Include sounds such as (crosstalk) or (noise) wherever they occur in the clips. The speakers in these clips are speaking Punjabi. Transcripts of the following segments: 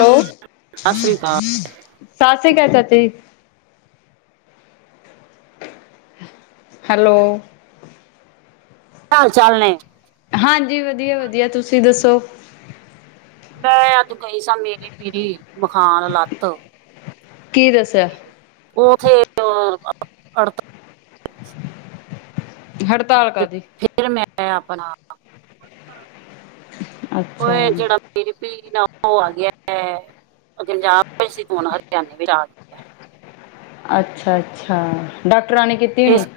ਹੈਲੋ ਸਤਿ ਸ਼੍ਰੀ ਅਕਾਲ। ਸਤਿ ਸ੍ਰੀ ਅਕਾਲ ਚਾਚਾ ਜੀ। ਹੈਲੋ। ਚਾਲ- ਚਾਲ ਨੇ? ਹਾਂਜੀ ਵਧੀਆ- ਵਧੀਆ ਤੁਸੀਂ ਦੱਸੋ? ਮੈਂ ਅੱਜ ਗਈ ਸਾਂ ਮੇਰੀ ਪੇਰੀ ਵਖਾਨ ਲੱਤ ਕੀ ਦੱਸਿਆ? ਉਥੇ ਓ ਹੜਤਾਲ ਕਾ ਦੀ? ਫੇਰ ਮੈਂ ਆਪਣਾ, ਅੱਛਾ ਉਹ ਜਿਹੜਾ ਫੇਰ ਉਹ ਆ ਗਿਆ ਐ, ਪੰਜਾਬ ਵਿੱਚ ਸੀ ਫ ਹਰਿਆਣੇ ਵਿੱਚ ਆ (unintelligible) ਅੱਛਾ- ਅੱਛਾ ਡਾਕਟਰਾਂ ਨੇ ਕਿ ਇਸ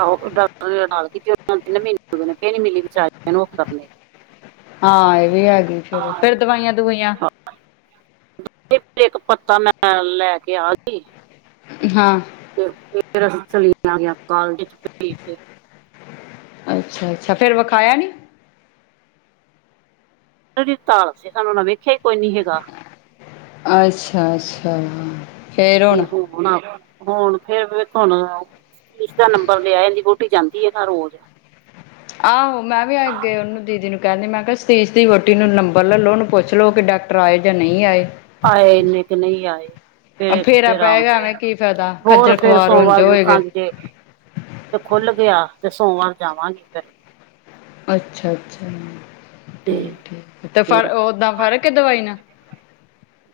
ਆਹੋ ਡਾਕਟਰ ਨੇ ਗਲ ਕੀਤੀ ਉਹ ਤਿੰਨ ਮਹੀਨੇ ਹੋ ਨੀ (unintelligible) ਮਿਲੀ ਵਿਚ ਉਹ ਕਰਨੇ ਹਾਂ ਇਹ ਵੀ ਹੈਗੀ ਫੇਰ, ਫੇਰ ਦਵਾਈਆਂ- ਦੂਵੂਈਆਂ। ਫੇਰ ਇੱਕ ਪੱਤਾ ਮੈਂ ਲੈ ਕੇ ਆ ਗੀ। ਹਾਂ। ਤੇ ਫੇਰ (unintelligible) ਅਸੀਂ ਚਲੀ ਆ ਗਿਆ ਕਾਲਜ ਚ ਭੇਜ ਤੇ ਅੱਛਾ- ਅੱਛਾ ਫੇਰ ਵਖਾਇਆ ਨੀ। ਹੜਤਾਲ (unintelligible) ਸੀ ਸਾਨੂੰ ਓਹਨੇ ਵੇਖਿਆ ਕੋਈ ਨੀ ਹੈਗਾ। ਅੱਛਾ- ਅੱਛਾ ਫੇਰ ਹੁਣ। ਹ ਹੁਣ ਫੇਰ ਵੇਖੋ ਹੁਣ ਆ- ਦੂਜਾ ਨੰਬਰ ਲਿਆ ਈ ਇਹਦੀ ਵੋਟੀ ਜਾਂਦੀ ਹੈ ਨਾ ਰੋਜ਼। ਆਹੋ ਮੈਂ ਵੀ ਅੱਗੇ ਉਹਨੂੰ ਦੀਦੀ ਨੂੰ ਕਹਿੰਦੀ ਮੈਂ ਕਿਹਾ ਸਤੀਸ਼ ਦੀ ਵੋਟੀ ਨੂੰ ਨੰਬਰ ਲੈ ਲਓ ਉਹਨੂੰ ਪੁੱਛ ਲੋਓ ਕਿ ਡਾ ਟਰਾਏ ਜਾਂ ਨਹੀਂ ਆਏ। ਆਏ ਨੇ ਕੇ ਨਹੀਂ ਆਏ। ਫਿਰ ਫੇਰਾ ਤੇਰਾਂ ਨ, ਪਏਗਾ ਐਵੇਂ ਕੀ ਫਾਇਦਾ ਹੋਰ ਖੱਜਲ ਫੇਰ ਖਵਾਰ ਉੰਝ ਸੋਮਵਾਰ ਹੋਏਗੇ ਵੇਖਾਂਗੀ ਜੇ ਤੇ ਖੁੱਲ ਗਿਆ, ਤੇ ਸੋਮਵਾਰ ਜਾਵਾਂਗੇ ਫਿਰ। ਅੱਛਾ-ਅੱਛਾ, ਤੇ ਠੀਕ-ਠੀਕ ਤੇ ਫੇਰ ਫਿਰ ਓਦਾਂ ਫਰਕ ਏ ਦਵਾਈ ਨਾਲ?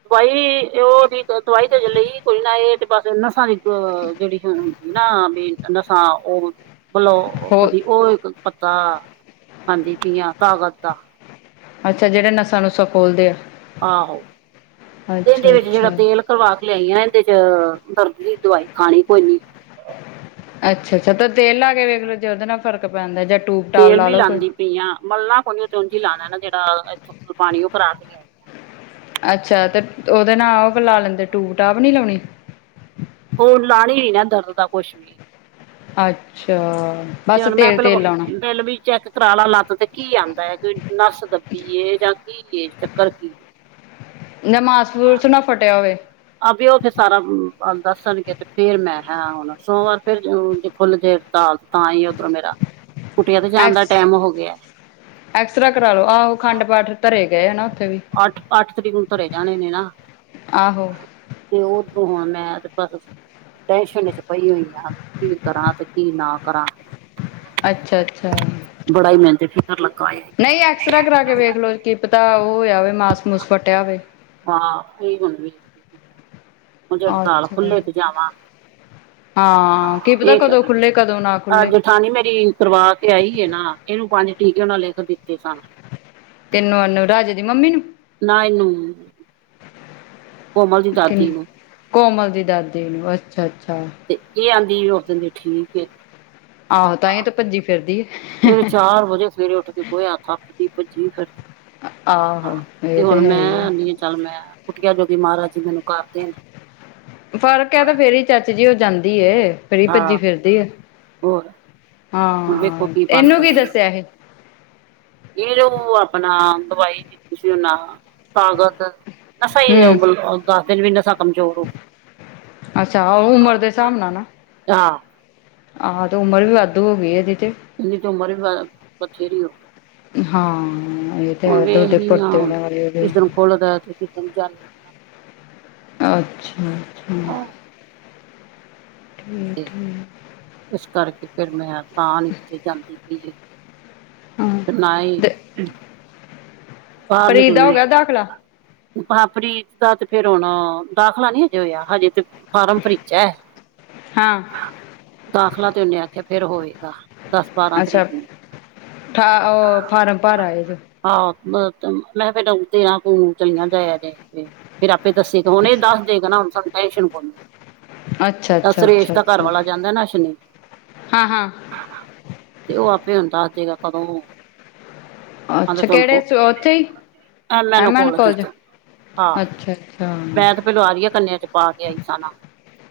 ਦਵਾਈ, ਉਹਦੀ ਦਵਾਈ ਅਜੇ ਲਈ ਕੋਈ ਨਾ, ਇਹ ਤੇ ਬਸ ਨਸਾਂ ਦੀ ਜਿਹੜੀ ਨਾ ਬੀ, ਨਸਾਂ ਉਹ‍ ਬਲੌ, ਹੋ ਉਹਦੀ ਉਹ ਇੱਕ ਪੱਤਾ ਖਾਂਦੀ ਪੀਆਂ, ਤਾਕਤ ਦਾ। ਅੱਛਾ, ਜਿਹੜੇ ਨਸਾ-ਨੁਸਾ ਖੋਲਦੇ ਆ? ਆਹੋ, ਦਿਨ ਦੇ ਵਿੱਚ ਜਿਹੜਾ ਅੱਛਾ-ਅੱਛਾ ਤੇਲ ਕਰਵਾ ਕੇ ਲਿਆਈ ਆਂ ਨਾ ਇਹਦੇ'ਚ, ਦਰਦੀ ਦੀ ਦਵਾਈ ਖਾਣੀ ਕੋਈ ਨੀ। ਅੱਛਾ-ਅੱਛਾ, ਤਾਂ ਤੇਲ ਲਾਕੇ ਵੇਖਲੋ ਜੇ ਉਹਦੇ ਨਾਲ ਫਰਕ ਪੈਂਦਾ, ਜਾਂ ਟੂਬ-ਟਾਪ ਲਾਲੋ ਕੋਈ? ਪੀਆਂ, ਮਲਣਾ ਕੋ ਨਹੀ, ਓ ਤੇ ਉੰਝ ਈ ਲਾਣਾ ਨਾ ਜਿਹੜਾ, ਇੱਥੋਂ ਪਾਣੀ ਉਹ ਕਰਾਕੇ ਲਿਆ ਅੱਛਾ, ਤੇ ਉਹਦੇ ਨਾਲ ਉਹ ਲਾ ਲੈਂਦੇ, ਟੂਬ-ਟਾਪ ਨੀ ਲਾਉਣੀ? ਉਹ ਲਾਣੀ ਨੀ ਨਾ, ਦਰਦ ਦਾ ਕੁਛ ਵੀ। ਅੱਛਾ। ਤੇ ਬਸ ਹੁਣ ਮੈਂ ਤੇਲ ਪਹਿਲੋ, ਤੇਲ ਲਾਉਣਾ ਬਿੱਲ ਵੀ ਚੈੱਕ ਕਰਾਲਾਂ ਲੱਤ ਤੇ, ਕੀ ਆਂਦਾ ਏ, ਕੋਈ ਨੱਸ ਦੱਬੀਏ ਜਾਂ ਕੀਏ, ਚੱਕਰ ਕੀ ਨਾ ਮਾਸ-ਮੂਸ ਨਾ ਫਟਿਆ ਹੋਵੇ? ਆ ਵੀ ਉਹ ਫਿਰ ਸਾਰਾ ਦੱਸਣਗੇ, ਤੇ ਫੇਰ ਮੈਂ ਹੈ ਹੁਣ ਸੋਮਵਾਰ ਫੇਰ ਖੁੱਲਜੇ ਤਾਂ‌ ਈ ਓਧਰੋਂ ਮੇਰਾ, ਕੁਟੀਆਂ ਤੇ ਜਾਣ ਦਾ ਐਕਸ ਟਾਈਮ ਹੋਗਿਆ। ਐਕਸਰਾ ਕਰਾਲੋ, ਆਹੋ ਅਖੰਡ ਪਾਠ ਧਰੇ ਗਏ ਆ ਨਾ, ਉੱਥੇ ਵੀ। ਅੱਠ, ਅੱਠ ਤਰੀਕ ਨੂੰ ਧਰੇ ਜਾਣੇ ਨੇ ਨਾ। ਆਹੋ ਤੇ ਉਥੋ ਹੁਣ ਮੈਂ, ਤੇ ਬਸ ਟੈਸ਼ਨ ਇਚ ਪਈ ਹੋਈ ਆਂ, ਵੀ ਕੀ ਕਰਾਂ ਤੇ ਕੀ ਨਾ ਕਰਾਂ। ਅੱਛਾ-ਅੱਛਾ ਬੜਾ ਈ ਮੈਨੂੰ ਤੇ, ਫਿਕਰ ਲੱਗਾ ਏ। ਨਹੀਂ ਐਕਸਰਾ ਕਰਾਕੇ ਵੇਖਲੋ, ਕਿ ਪਤਾ ਉਹ ਹੋਇਆ ਹੋਵੇ ਮਾਸ-ਮੂਸ ਫੱਟਿਆ ਹੋਵੇ। ਹਾਂ, ਇਹੀ ਹੁਣ ਵੀ ਅੱਛਾ, ਜਾਵਾਂ ਹਾਂ, ਕੀ ਪਤਾ ਕਦੋਂ ਖੁੱਲੇ ਕਦੋਂ ਨਾ ਖੁੱਲੇ। ਜਠਾਣੀ ਮੇਰੀ ਕਰਵਾਕੇ ਆਈਏ ਨਾ, ਇਹਨੂੰ ਪੰਜ ਟੀਕੇ ਉਹਨਾਂ ਲਿਖ ਦਿੱਤੇ ਸਨ। ਕਿੰਨੁ ਨਵਰਾਜ ਦੀ ਮੰਮੀ ਨੂੰ? ਨਾ ਇਹਨੂੰ, ਕੋਮਲ ਦੀ ਕਿੰਨ ਦਾਦੀ ਨੂੰ। ਕੋਮਲ ਦੀ ਦਾਦੀ ਨੂੰ, ਅੱਛਾ-ਅੱਛਾ। ਤੇ ਇਹ ਆਂਦੀ, ਓਦਣ ਦੀ ਠੀਕ ਏ। ਆਹੋ ਤਾਂਹੀ ਤਾਂ ਭੱਜੀ ਫਿਰਦੀ ਵੇਰੇ ਹੈ। ਚਾਰ ਵਜੇ ਸਵੇਰੇ ਉੱਠਕੇ ਗੋਹਿਆ ਥਪਦੀ, ਭੱਜੀ ਫਿਰ ਆਹੋ ਤੇ ਇਹ ਹੁਣ ਹੈ ਹੀ ਮੈਂ ਹੈ। ਆਨੀ ਆ ਚੱਲ ਮੈਂ, ਕੁੱਟੀਆ ਜੋਗੀ ਮਹਾਰਾਜ ਜੀ, ਮੈਨੂੰ ਕਰ ਦੇਣ। ਫਰਕ ਐ ਤੇ ਫੇਰ ਈ ਚਾਚੀ ਜੀ, ਉਹ ਜਾਂਦੀ ਐ। ਫਿਰੀ ਭੱਜੀ ਹਾਂ ਫਿਰਦੀ ਆ, ਹੋਰ ਹੁਣ ਵੇਖੋ ਹਾਂ, ਇਹਨੂੰ ਕੀ ਬਣਦਾ ਦੱਸਿਆ ਸੀ? ਇਹ ਜੋ ਅਪਣਾ, ਦਵਾਈ ਦਿੱਤੀ ਸੀ ਉਹਨਾਂ, ਤਾਕਤ ਮਸਾ ਹੀ ਉਹ ਹੂੰ ਗੱਲ, ਦੱਸ ਦਿਨ ਵੀ ਨਾ ਅੱਛਾ, ਉਹ ਉਮਰ ਦੇ ਸ੍ਹਾਬ ਨਾਲ ਨਾ। ਹਾ। ਆਹੋ ਤੇ, ਉਮਰ ਵੀ ਵਾਧੂ ਹੋ ਗਈ ਆ, ਇਹਦੀ ਤੇ। ਇਹਦੀ ਤੇ, ਉਮਰ ਵੀ ਬਥੇਰੀ ਉਹ ਹਾਂ ਹੈ ਤੇ ਓਦੇ ਵੇਖਦੀ ਹਾਂ ਭੱਟੇ ਹੁਣ ਨਾ ਈ ਓਦੇ। ਕਿਸ ਦਿਨ ਖੁੱਲਦਾ ਤੇ ਕਿਸ ਦਿਨ ਜਾਂਦੀ ਆ ਅੱਛਾ-ਅੱਛਾ। ਤੇ ਠੀਕ-ਠੀਕ। ਇਸ ਕਰਕੇ ਫੇਰ ਮੈਂ ਤਾਂ ਨੀਂ ਨੀਚੇ ਜਾਂਦੀ ਪੀ ਸੀ। ਹਾਂ ਤੇ ਨਾ ਈ, ਤੇ ਬਾਰ ਪ੍ਰੀਤ ਦਾ ਹੋ ਨਿਕਲਣ ਗਿਆ ਦਾਖਲਾ ਪਰ ਅਪਨੀ ਪ੍ਰੀਤ ਦਾ ਤੇ ਫੇਰ ਹੋਨ ਦਾਖਲਾ ਨੀ ਹਜੇ ਹੋਇਆ, ਹਜੇ ਤੇ ਫਾਰਮ ਭਰੀਚੈ, ਹਾਂ ਦਾਖਲਾ ਤੇ ਓਨੇ ਆਖਿਆ ਫੇਰ ਹੋਏਗਾ। ਦਸ ਬਾਰਾਂ ਅੱਛਾ, ਤਰੀਕ ਨੂੰ ਠਾ ਓ ਫਾਰਮ ਭਰ ਆਏ ਜੋ। ਆਹੋ, ਮੈਂ ਫੇਰ ਤੇਰਾਂ ਜੂਨ ਨੂੰ ਚਲੀਆਂ ਜਾਇਆ ਜੇ। ਫੇਰ ਆਪੇ ਦੱਸੇਗਾ ਹੁਨੇ, ਦੱਸ ਦੇਗਾ ਨਾ ਹੁਣ ਸਾਨੂੰ ਟੈਸ਼ਨ ਕੋਨੀ। ਅੱਛਾ ਅੱਛਾ ਸੁਰੇਸ਼ ਦਾ ਘਰਵਾਲਾ ਜਾਂਦਾ ਨਾ, ਅਸ਼ਵਨੀ। ਹਾਂ-ਹਾਂ। ਤੇ ਓ ਆਪੇ ਹੁਣ ਦੱਸ ਦੇਗਾ ਕਦੋਂ ਆਂਦਾ ਅੱਛਾ ਤੋਆਂਨੂੰ ਕਿਹੜੇ ਫੋਨ, ਸ- ਉੱਥੇ ਹੀ ਐਨੇ ਨੂੰ ਐਮ ਐਨ ਕੋਲ ਚ ਕਾਲਜ ਹਾ, ਅੱਛਾ ਅੱਛਾ ਮੈਂ ਤੇ ਫੇਰ ਆਰਯਾ ਕੰਨਿਆ ਚ ਪਾ ਕੇ ਆਈ ਸਾ ਨਾ,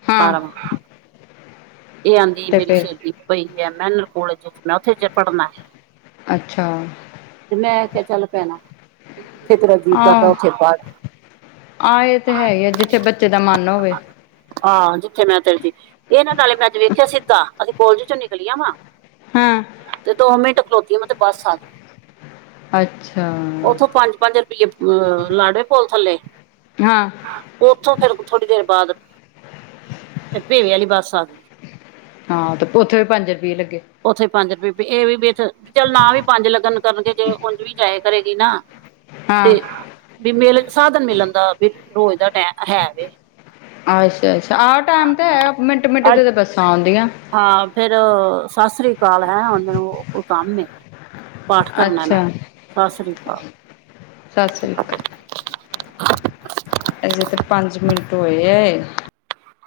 ਹਾਂ ਫਾਰਮ ਏ ਆਂਦੀ ਤੇ ਮੇਰੀ ਫਿਰ ਸੇਲੀ ਪਈ ਦੀਐ, ਮੈਂਨ ਕੋਲੇਜ ਚ ਮੈਂ ਓਥੇ ਪੜ੍ਹਨਾ। ਅੱਛਾ। ਤੇ ਮੈਂ ਕੇਆ ਚੱਲ, ਪੈਣਾ। ਜਿੱਥੇ ਤੇਰਾ ਜੀਅ ਕਰਦਾ, ਆਹ ਓਥੇ ਪੜ੍ਹ। ਆਹ ਏ ਤੇ ਹੈ ਈਏ, ਜਿੱਥੇ ਬੱਚੇ ਦਾ ਮੰਨ ਹੋਵੇ। ਹਾ, ਜਿੱਥੇ ਮੈਂ ਤੇਰਸੀ ਏਨਾਂ ਨਾਲੇ ਮੈਂ ਵੇਖਿਆ ਸਿੱਧਾ, ਅਸੀਂ ਕੋਲਜ ਚੋਂ ਨਿਕਲੀਆਂ ਵਾ ਹੁੰ। ਤੇ ਦੋ ਮਿੰਟ ਖਲੋਤੀ, ਮੈਂ ਤੇ ਬੱਸ ਆਗੀ ਅੱਛਾ ਓਥੋਂ ਪੰਜ-ਪੰਜ ਰੁ ਪੀਏ ਅ ਲਾੜੇ ਪੁਲ ਥੱਲੇ ਹਾਂ। ਓਥੋਂ ਫੇਰ ਥੋੜੀ ਦੇਰ ਬਾਦ ਭੇਵੇ ਵਾਲੀ ਬੱਸ ਆਗੀ। ਹਾਂ, ਤੇ ਓਥੇ ਵੀ ਪੰਜ ਰੁਪਈਏ ਲੱਗੇ। ਉੱਥੇ ਵੀ ਪੰਜ ਰੁਪਏ, ਬਈ ਏਵੀ ਚੱਲ ਨਾ ਵੀ ਪੰਜ ਲੱਗਣ ਕਰਨਗੇ ਜੇ ਓਝ ਵੀ ਜਾਇਆ ਕਰੇਗੀ ਨਾ ਤੇ ਹਾਂ। ਵੀ ਮਿਲ ਸਾਧਨ ਮਿਲਣ ਦਾ ਵੀ ਰੋਜ਼ ਦਾ ਟੈਮ ਹੈਵੇ। ਅੱਛਾ-ਅੱਛਾ, ਆਹ ਟਾਈਮ ਤੇ ਹੈ ਮਿੰਟ-ਮਿੰਟ ਅੱਜ ਤੇ ਤੇ ਬੱਸਾਂ ਆਉਂਦੀਆਂ। ਹਾਂ, ਫੇਰ ਸਸ੍ਰੀ ਕਾਲ, ਹੈਂ ਹੁਨ ਮੈਨੂੰ ਕੋ ਕੰਮ ਏ। ਪਾਠ ਕਰਨਾ ਨਾਂ, ਸਸ੍ਰੀ ਕਾਲ। ਸਸ੍ਰੀ ਅਕਾਲ। ਹਜੇ, ਤੇ ਪੰਜ ਮਿੰਟ ਹੋਏ ਐ।